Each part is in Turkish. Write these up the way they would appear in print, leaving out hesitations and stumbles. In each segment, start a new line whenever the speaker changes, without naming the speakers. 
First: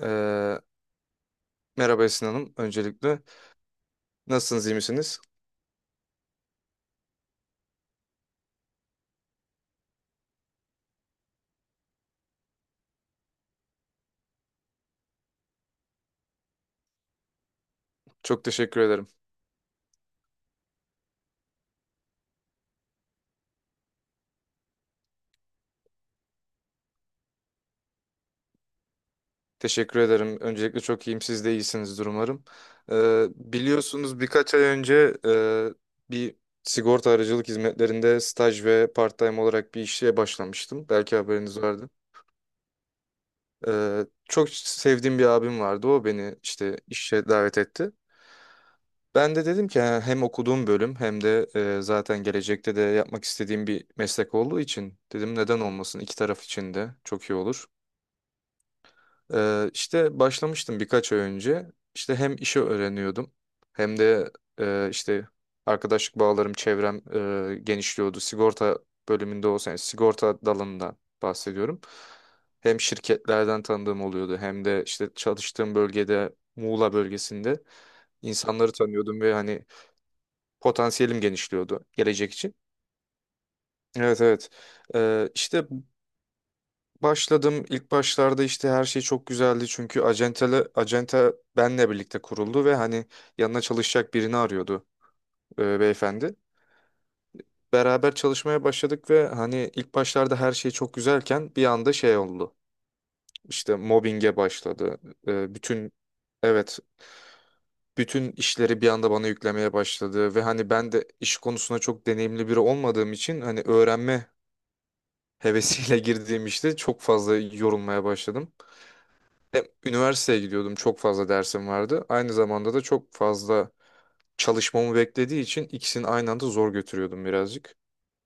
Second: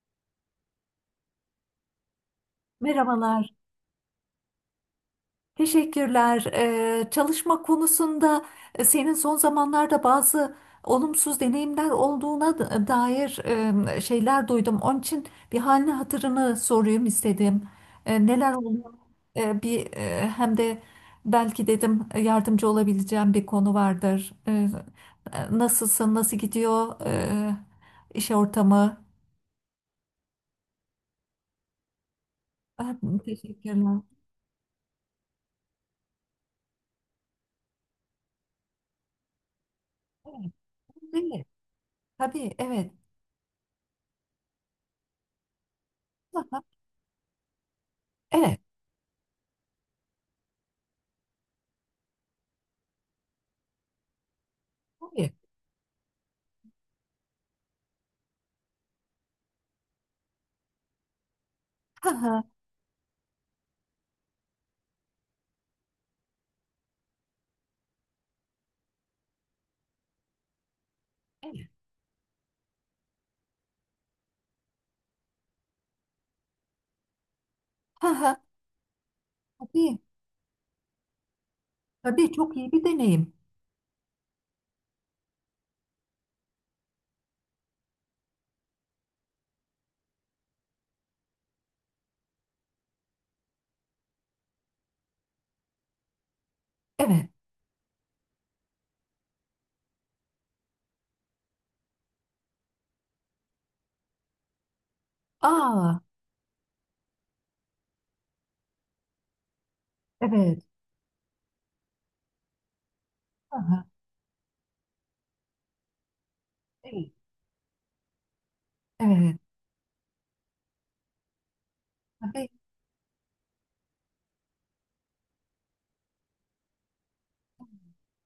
Ee, Merhaba Esin Hanım. Öncelikle
Merhabalar,
nasılsınız, iyi misiniz?
teşekkürler. Çalışma konusunda senin son zamanlarda bazı olumsuz deneyimler olduğuna dair şeyler duydum. Onun için bir halini hatırını sorayım istedim.
Çok
Neler
teşekkür
oluyor?
ederim.
Bir hem de belki dedim yardımcı olabileceğim bir konu vardır. Nasılsın? Nasıl gidiyor iş ortamı?
Teşekkür ederim. Öncelikle çok iyiyim. Siz de iyisinizdir umarım.
E,
Ee,
Teşekkürler.
Biliyorsunuz birkaç ay önce bir sigorta aracılık hizmetlerinde staj ve part-time olarak bir işe
Evet,
başlamıştım. Belki
değil mi?
haberiniz vardı.
Tabii, evet.
Çok sevdiğim bir abim vardı. O beni
Aha,
işte işe davet etti.
evet.
Ben de dedim ki "Ha, hem okuduğum bölüm hem de zaten gelecekte de yapmak istediğim bir meslek olduğu için
Tabii.
dedim neden olmasın, iki taraf için de çok iyi olur. İşte başlamıştım birkaç ay önce.
Ha
İşte
ha.
hem işi öğreniyordum hem de işte arkadaşlık bağlarım, çevrem genişliyordu. Sigorta bölümünde olsaydı, sigorta dalından bahsediyorum. Hem şirketlerden tanıdığım oluyordu hem de işte çalıştığım bölgede, Muğla bölgesinde
Ha ha.
insanları tanıyordum ve hani
Tabii.
potansiyelim genişliyordu
Tabii,
gelecek için.
çok iyi bir deneyim.
Evet, evet. İşte başladım. İlk başlarda işte her şey çok güzeldi, çünkü acente benle birlikte kuruldu ve hani yanına çalışacak birini arıyordu beyefendi.
Evet.
Beraber çalışmaya başladık ve hani ilk başlarda her şey çok güzelken bir anda şey oldu. İşte mobbinge başladı. Bütün
Aa,
evet bütün işleri bir anda bana yüklemeye başladı ve
evet.
hani ben de iş konusunda çok deneyimli biri olmadığım için,
Ha
hani
ha.
öğrenme hevesiyle girdiğim işte çok
Evet.
fazla yorulmaya başladım.
Evet.
Hem üniversiteye gidiyordum, çok fazla dersim vardı. Aynı
Tabii.
zamanda da çok fazla çalışmamı beklediği için ikisini aynı anda zor götürüyordum birazcık.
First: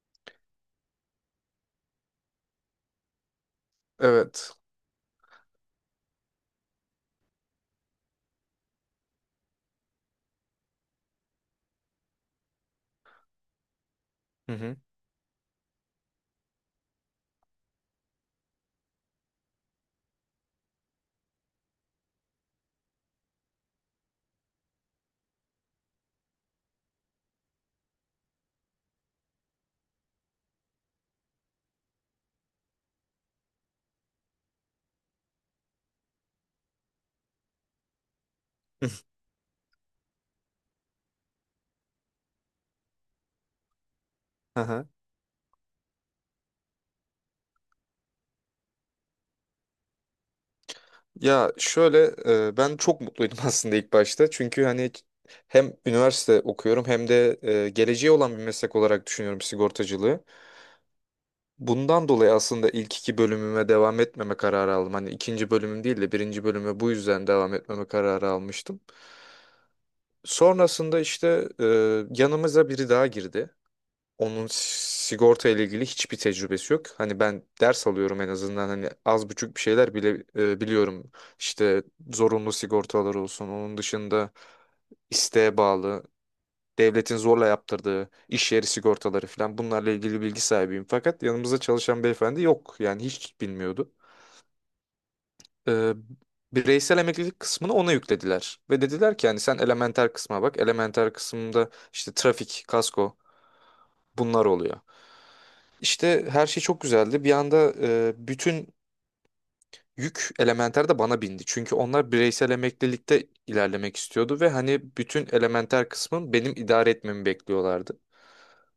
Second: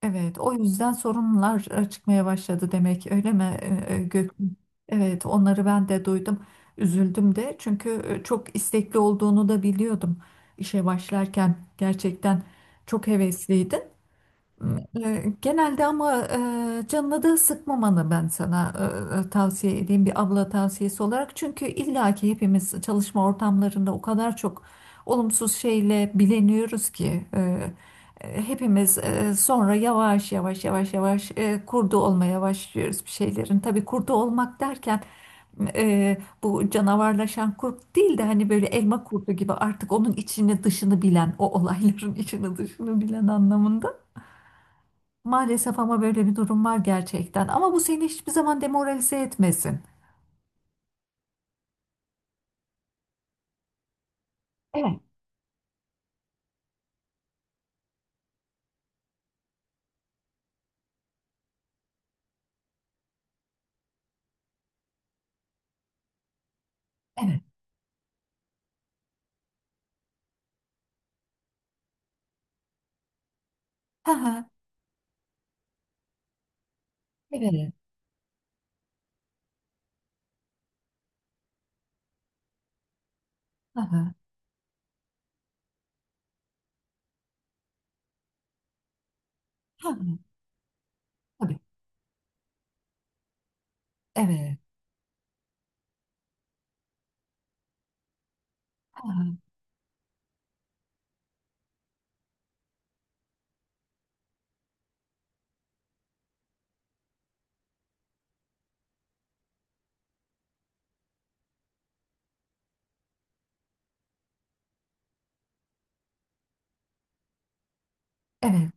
Evet. O yüzden sorunlar çıkmaya başladı demek. Öyle mi Gökçe?
Evet.
Evet. Onları ben de duydum. Üzüldüm de. Çünkü çok istekli olduğunu da biliyordum. İşe başlarken gerçekten çok hevesliydin.
Hı hı.
Genelde ama canına da sıkmamanı ben sana tavsiye edeyim, bir abla tavsiyesi olarak. Çünkü illaki hepimiz çalışma ortamlarında o kadar çok olumsuz şeyle bileniyoruz ki hepimiz sonra yavaş yavaş yavaş yavaş kurdu olmaya başlıyoruz bir şeylerin. Tabii kurdu olmak derken bu canavarlaşan kurt değil de hani böyle elma kurdu gibi artık onun içini dışını bilen, o olayların içini dışını bilen anlamında.
Aha.
Maalesef ama böyle bir durum var gerçekten. Ama bu seni hiçbir zaman demoralize etmesin.
Ya şöyle, ben çok mutluydum aslında ilk başta. Çünkü hani
Evet,
hem üniversite okuyorum hem de geleceği olan bir meslek olarak düşünüyorum sigortacılığı. Bundan dolayı aslında ilk iki bölümüme devam etmeme kararı aldım. Hani ikinci bölümüm değil de birinci bölüme bu yüzden
evet.
devam etmeme kararı almıştım. Sonrasında işte yanımıza biri daha girdi.
Ha ha,
Onun sigorta ile ilgili hiçbir tecrübesi yok. Hani ben
evet.
ders alıyorum en azından, hani az buçuk bir şeyler bile biliyorum. İşte zorunlu sigortalar olsun. Onun
Ha ha,
dışında isteğe bağlı, devletin zorla yaptırdığı iş yeri sigortaları falan, bunlarla
ha.
ilgili bilgi sahibiyim. Fakat yanımızda
Tabii.
çalışan beyefendi yok, yani hiç bilmiyordu.
Evet.
Ee, Bireysel emeklilik kısmını ona yüklediler ve
Ha
dediler ki yani
ha,
sen elementer kısma bak. Elementer kısımda işte trafik, kasko, bunlar oluyor. İşte her şey çok güzeldi. Bir anda bütün yük elementer de bana bindi. Çünkü onlar bireysel emeklilikte ilerlemek istiyordu ve hani bütün elementer kısmın benim idare etmemi bekliyorlardı.
evet.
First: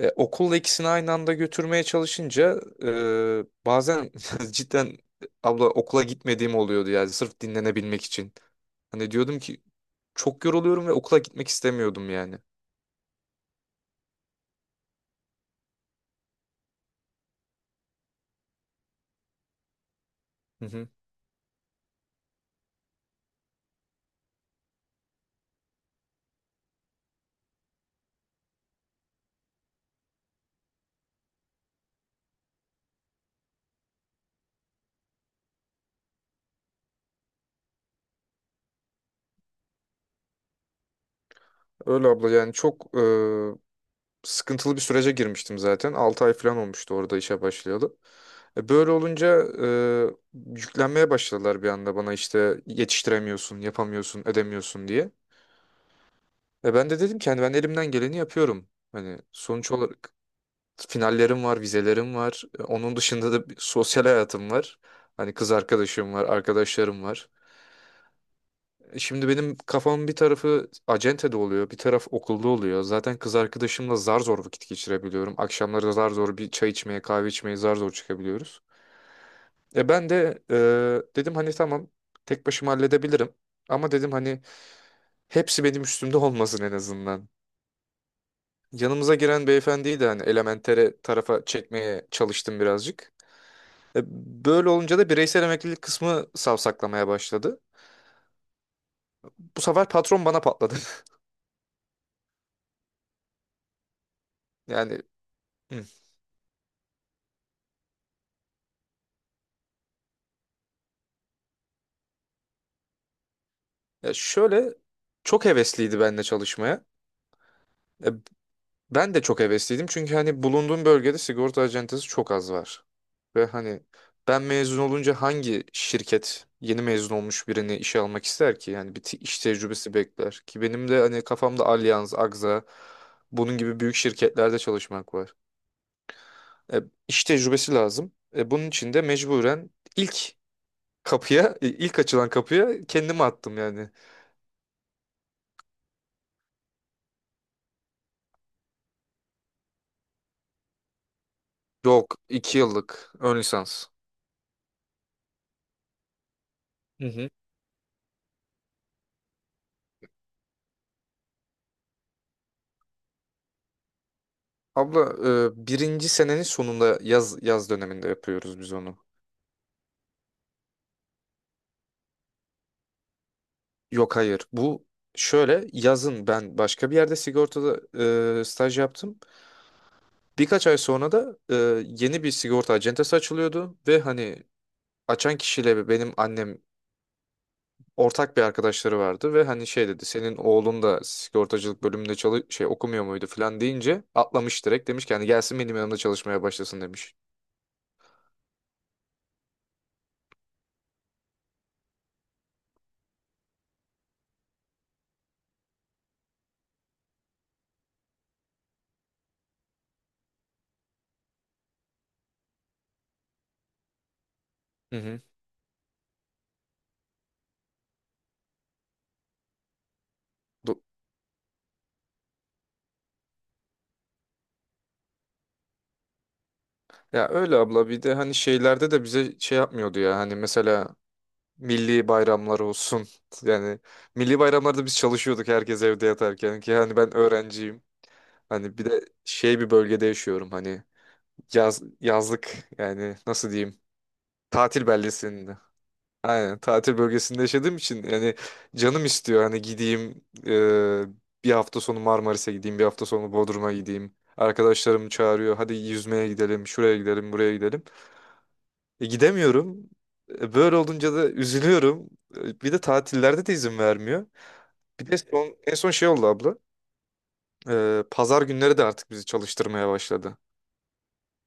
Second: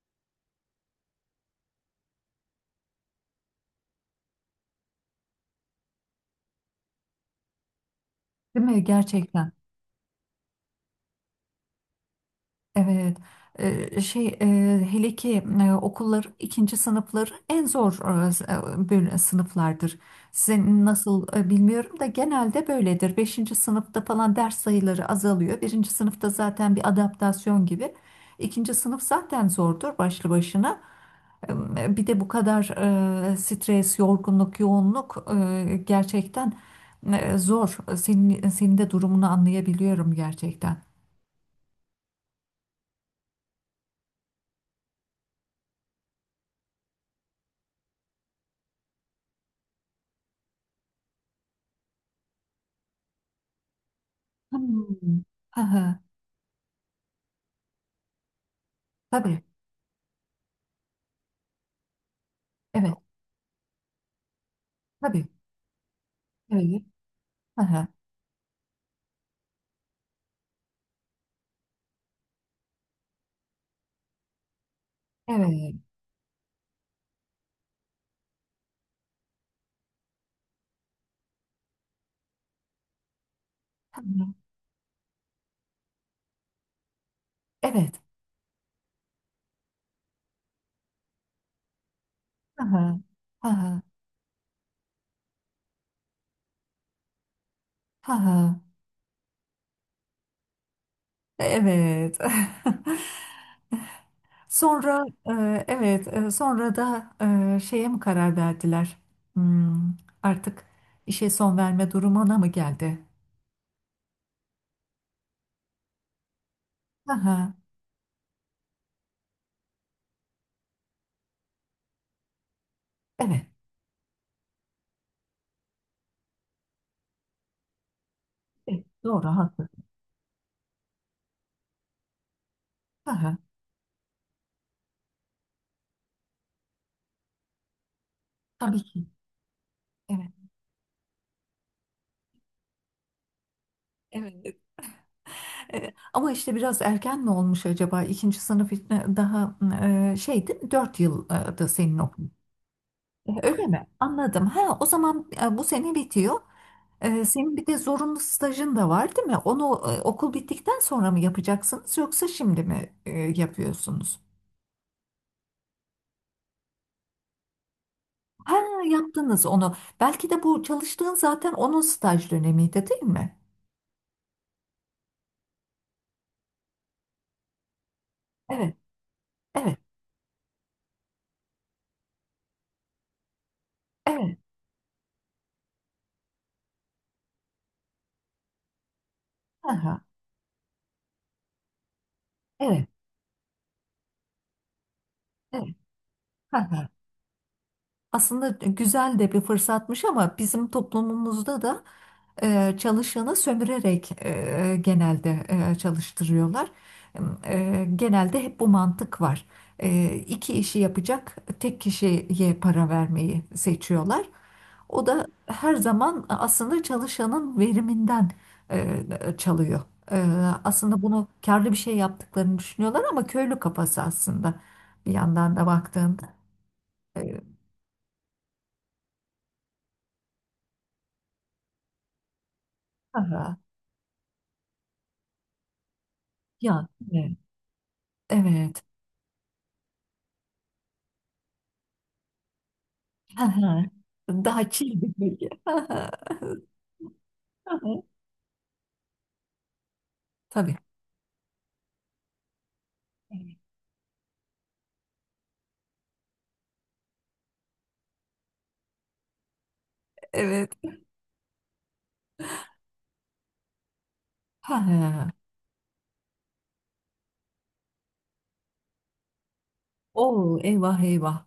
Okulla ikisini aynı anda götürmeye çalışınca bazen cidden abla okula gitmediğim oluyordu, yani sırf dinlenebilmek için.
Değil mi?
Hani diyordum
Gerçekten.
ki çok yoruluyorum ve okula gitmek istemiyordum yani.
Evet. Şey, hele ki okullar, ikinci sınıfları en zor sınıflardır.
Hı
Sizin
hı.
nasıl bilmiyorum da genelde böyledir. Beşinci sınıfta falan ders sayıları azalıyor. Birinci sınıfta zaten bir adaptasyon gibi. İkinci sınıf zaten zordur başlı başına. Bir de bu kadar stres, yorgunluk, yoğunluk gerçekten zor. Senin de durumunu anlayabiliyorum gerçekten.
Öyle abla, yani çok sıkıntılı bir sürece girmiştim zaten. 6 ay falan olmuştu orada işe başlayalı. Böyle olunca yüklenmeye başladılar bir anda bana, işte yetiştiremiyorsun, yapamıyorsun, edemiyorsun diye.
Hmm. Hı,
Ben de dedim ki hani ben elimden geleni yapıyorum. Hani
tabii,
sonuç olarak finallerim var, vizelerim var.
evet,
Onun dışında da bir sosyal hayatım var.
tabii,
Hani kız arkadaşım var,
evet,
arkadaşlarım var.
hı,
Şimdi benim kafamın bir tarafı acentede oluyor, bir taraf okulda oluyor. Zaten kız arkadaşımla zar zor vakit geçirebiliyorum.
evet,
Akşamları da zar zor bir çay içmeye, kahve içmeye zar zor çıkabiliyoruz. Ben de, dedim hani tamam, tek başıma halledebilirim. Ama dedim hani
hı,
hepsi benim üstümde olmasın en azından.
evet,
Yanımıza giren beyefendiyi de hani elementere tarafa çekmeye çalıştım
hı hı.
birazcık.
Hı,
E, Böyle olunca da bireysel emeklilik kısmı savsaklamaya başladı. Bu sefer patron bana patladı.
evet.
Yani
Sonra,
hı.
evet, sonra da şeye mi karar verdiler? Hmm, artık işe son verme durumuna mı geldi?
Ya şöyle, çok hevesliydi benimle çalışmaya. E, Ben de çok hevesliydim çünkü hani bulunduğum bölgede sigorta acentesi çok az var. Ve
Evet,
hani ben mezun olunca hangi şirket yeni mezun olmuş birini işe almak ister ki?
evet,
Yani bir
doğru,
iş
haklı.
tecrübesi bekler ki, benim de hani kafamda Allianz, Agza
Aha,
bunun gibi büyük şirketlerde çalışmak var. E, iş tecrübesi lazım. Bunun
tabii
için de
ki.
mecburen
Evet,
ilk ilk açılan kapıya kendimi attım yani.
evet. Ama işte biraz erken mi olmuş acaba? İkinci sınıf için daha şeydi, 4 yıldı senin
Yok,
okulun.
2 yıllık ön
Öyle mi?
lisans.
Anladım. Ha, o zaman bu sene bitiyor.
Hı hı.
Senin bir de zorunlu stajın da var, değil mi? Onu okul bittikten sonra mı yapacaksınız yoksa şimdi mi yapıyorsunuz?
Abla, birinci senenin sonunda yaz döneminde
Ha,
yapıyoruz biz onu.
yaptınız onu. Belki de bu çalıştığın zaten onun staj dönemiydi, değil mi?
Yok, hayır, bu şöyle, yazın ben başka bir yerde sigortada
Evet,
staj yaptım.
evet,
Birkaç ay sonra da yeni bir sigorta acentesi açılıyordu ve
evet.
hani açan kişiyle benim annem ortak bir arkadaşları vardı ve hani şey
Aha,
dedi, senin oğlun da sigortacılık bölümünde çalış şey
evet.
okumuyor muydu falan deyince atlamış direkt, demiş ki hani gelsin
Evet.
benim yanımda çalışmaya
Hı
başlasın
hı.
demiş.
Aslında güzel de bir fırsatmış ama bizim toplumumuzda da çalışanı sömürerek genelde çalıştırıyorlar. Genelde hep bu mantık var. İki işi yapacak tek kişiye para vermeyi seçiyorlar.
Hı
O
hı.
da her zaman aslında çalışanın veriminden e, çalıyor. E,
Bu-
Aslında bunu karlı bir şey yaptıklarını düşünüyorlar ama köylü kafası aslında bir yandan da baktığında.
Ya
E,
öyle abla, bir de hani şeylerde de bize şey yapmıyordu ya, hani mesela milli bayramlar olsun.
aha.
Yani milli bayramlarda biz çalışıyorduk, herkes evde yatarken, ki
Ya,
hani ben
evet.
öğrenciyim. Hani
Evet.
bir de şey bir bölgede yaşıyorum, hani yazlık, yani
Hı
nasıl diyeyim,
hı. Daha
tatil
chill bir bölge.
beldesinde.
Hı hı.
Aynen tatil bölgesinde
Hı
yaşadığım
hı.
için, yani canım istiyor hani gideyim,
Tabii.
bir hafta sonu Marmaris'e gideyim, bir hafta sonu Bodrum'a gideyim. Arkadaşlarım çağırıyor hadi yüzmeye gidelim, şuraya gidelim, buraya gidelim. Gidemiyorum.
Evet.
Böyle olunca da üzülüyorum. Bir de tatillerde de izin vermiyor.
Ha.
Bir de
Ha.
en son şey oldu abla. Pazar günleri de artık bizi çalıştırmaya başladı.
Oo, eyvah eyvah.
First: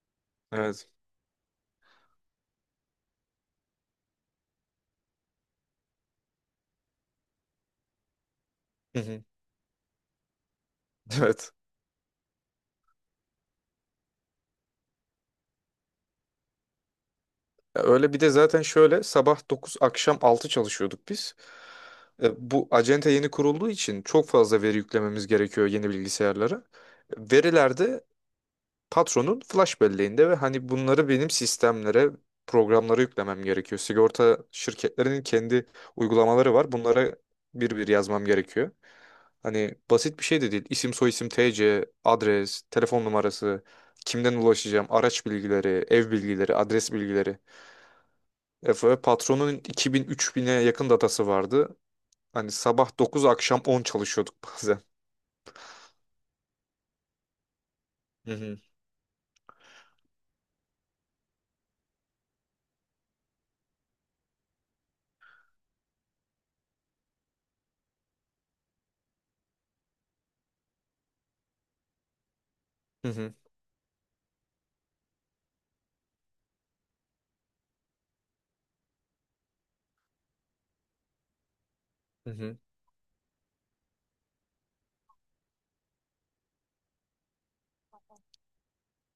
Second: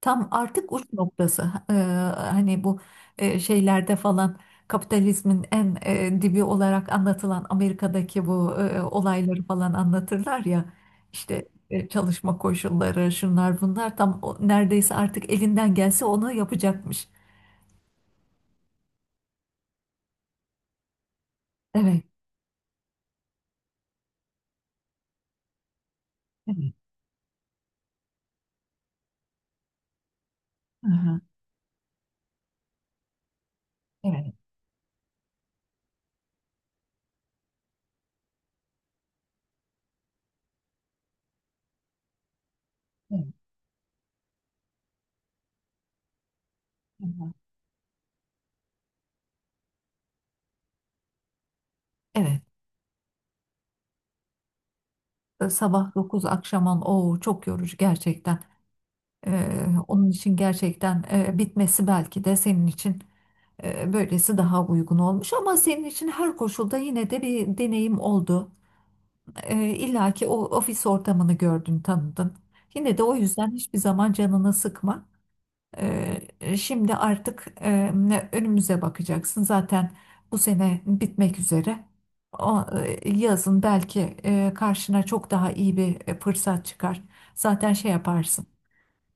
Tam artık uç
Evet.
noktası. Hani bu şeylerde falan kapitalizmin en dibi olarak anlatılan Amerika'daki bu
Hı hı.
olayları falan anlatırlar ya. İşte
Evet.
çalışma koşulları, şunlar bunlar, tam neredeyse artık elinden gelse onu yapacakmış.
Ya öyle, bir de zaten şöyle sabah 9 akşam 6 çalışıyorduk biz.
Evet.
Bu acente yeni kurulduğu için çok fazla veri yüklememiz gerekiyor yeni bilgisayarlara.
Evet.
Verilerde patronun flash belleğinde ve hani bunları
Hı.
benim sistemlere, programlara yüklemem gerekiyor.
Evet.
Sigorta şirketlerinin kendi uygulamaları var. Bunlara bir bir yazmam gerekiyor. Hani basit bir şey de değil. İsim, soyisim, TC, adres, telefon numarası, kimden ulaşacağım, araç bilgileri, ev bilgileri, adres
Evet.
bilgileri. Efe patronun 2000-3000'e yakın datası vardı.
Evet,
Hani sabah 9 akşam 10 çalışıyorduk bazen.
sabah 9 akşam 10, o çok yorucu
Hı
gerçekten.
hı.
Onun için gerçekten bitmesi belki de senin için böylesi daha uygun olmuş, ama senin için her koşulda yine de bir deneyim oldu. İlla ki o ofis ortamını gördün, tanıdın. Yine de
Hı
o
hı.
yüzden hiçbir zaman canını sıkma. Şimdi artık önümüze bakacaksın. Zaten bu sene bitmek üzere.
Hı hı.
O, yazın belki karşına çok daha iyi bir fırsat çıkar. Zaten şey yaparsın.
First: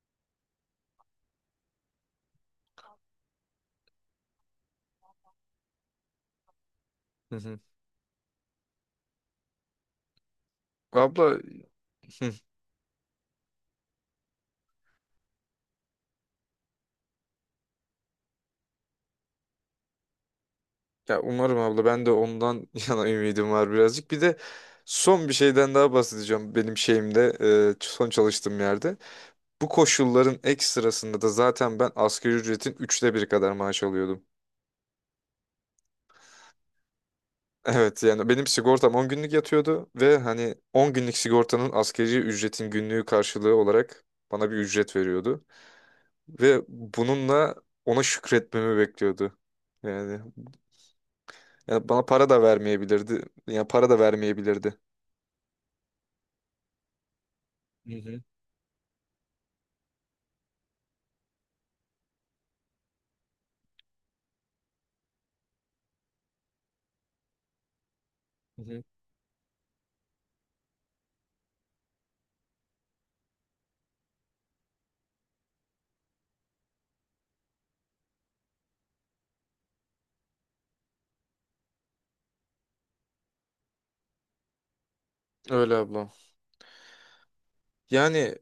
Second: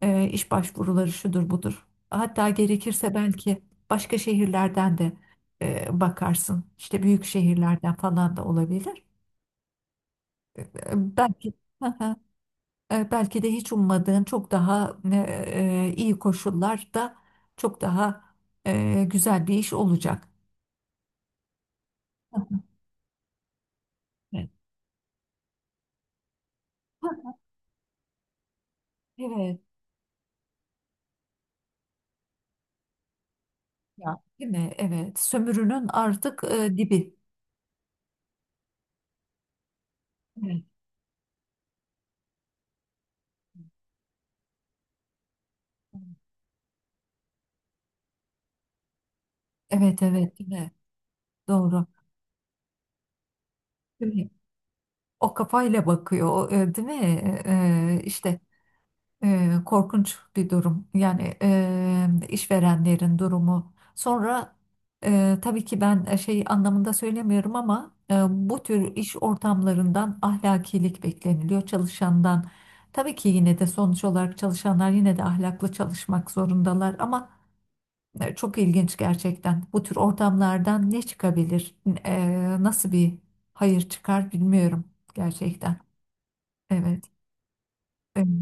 İş başvuruları, şudur budur. Hatta gerekirse belki başka şehirlerden de bakarsın. İşte büyük
Hı hı.
şehirlerden falan da olabilir. E,
Abla
belki
hı.
Belki de hiç ummadığın çok daha iyi koşullarda, çok daha güzel bir iş olacak.
Ya umarım abla, ben de ondan yana ümidim var birazcık. Bir de
Evet.
son bir şeyden daha bahsedeceğim, benim
Hah,
şeyimde, son çalıştığım yerde.
evet.
Bu koşulların ekstrasında da zaten ben asgari ücretin üçte biri kadar maaş
Ya.
alıyordum.
Değil mi? Evet. Sömürünün artık dibi.
Evet, yani benim sigortam 10 günlük yatıyordu ve hani
Evet.
10 günlük sigortanın asgari ücretin günlüğü karşılığı olarak bana bir ücret veriyordu. Ve bununla ona şükretmemi bekliyordu.
Evet,
Yani,
evet, değil mi? Doğru.
yani bana para da vermeyebilirdi. Yani para da
Değil mi?
vermeyebilirdi.
O kafayla bakıyor, değil mi? E,
Hı hı.
işte Korkunç bir durum. Yani işverenlerin durumu. Sonra tabii ki ben şey anlamında söylemiyorum ama
Hı
bu
hı.
tür iş ortamlarından ahlakilik bekleniliyor çalışandan. Tabii ki yine de sonuç olarak çalışanlar yine de ahlaklı çalışmak zorundalar ama çok ilginç gerçekten. Bu tür ortamlardan ne çıkabilir? Nasıl bir hayır çıkar bilmiyorum gerçekten.
Öyle abla.
Evet. Evet.
Yani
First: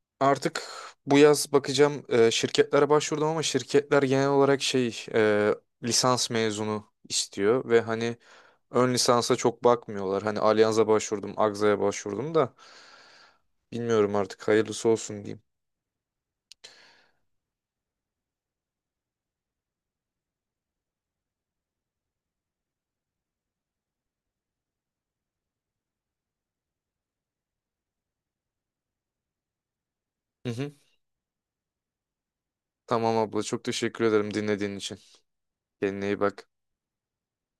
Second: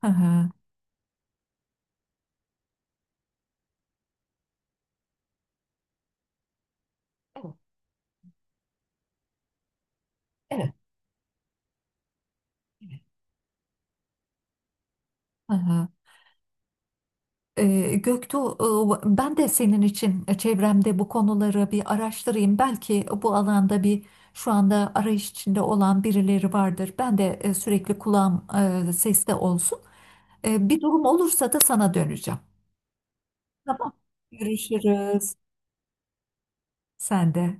Hı hı.
artık bu yaz bakacağım, şirketlere başvurdum ama şirketler genel olarak şey, lisans mezunu
Evet.
istiyor ve hani ön lisansa çok bakmıyorlar. Hani
Evet.
Allianz'a başvurdum, Agza'ya başvurdum da bilmiyorum artık, hayırlısı olsun diyeyim.
Hı hı. Göktuğ, ben de senin için çevremde bu konuları bir araştırayım. Belki bu alanda bir, şu anda arayış içinde olan birileri vardır. Ben de sürekli kulağım seste olsun.
Hı hı.
Bir durum olursa da sana döneceğim.
Tamam abla, çok
Tamam.
teşekkür ederim dinlediğin için.
Görüşürüz.
Kendine iyi bak.
Sen de.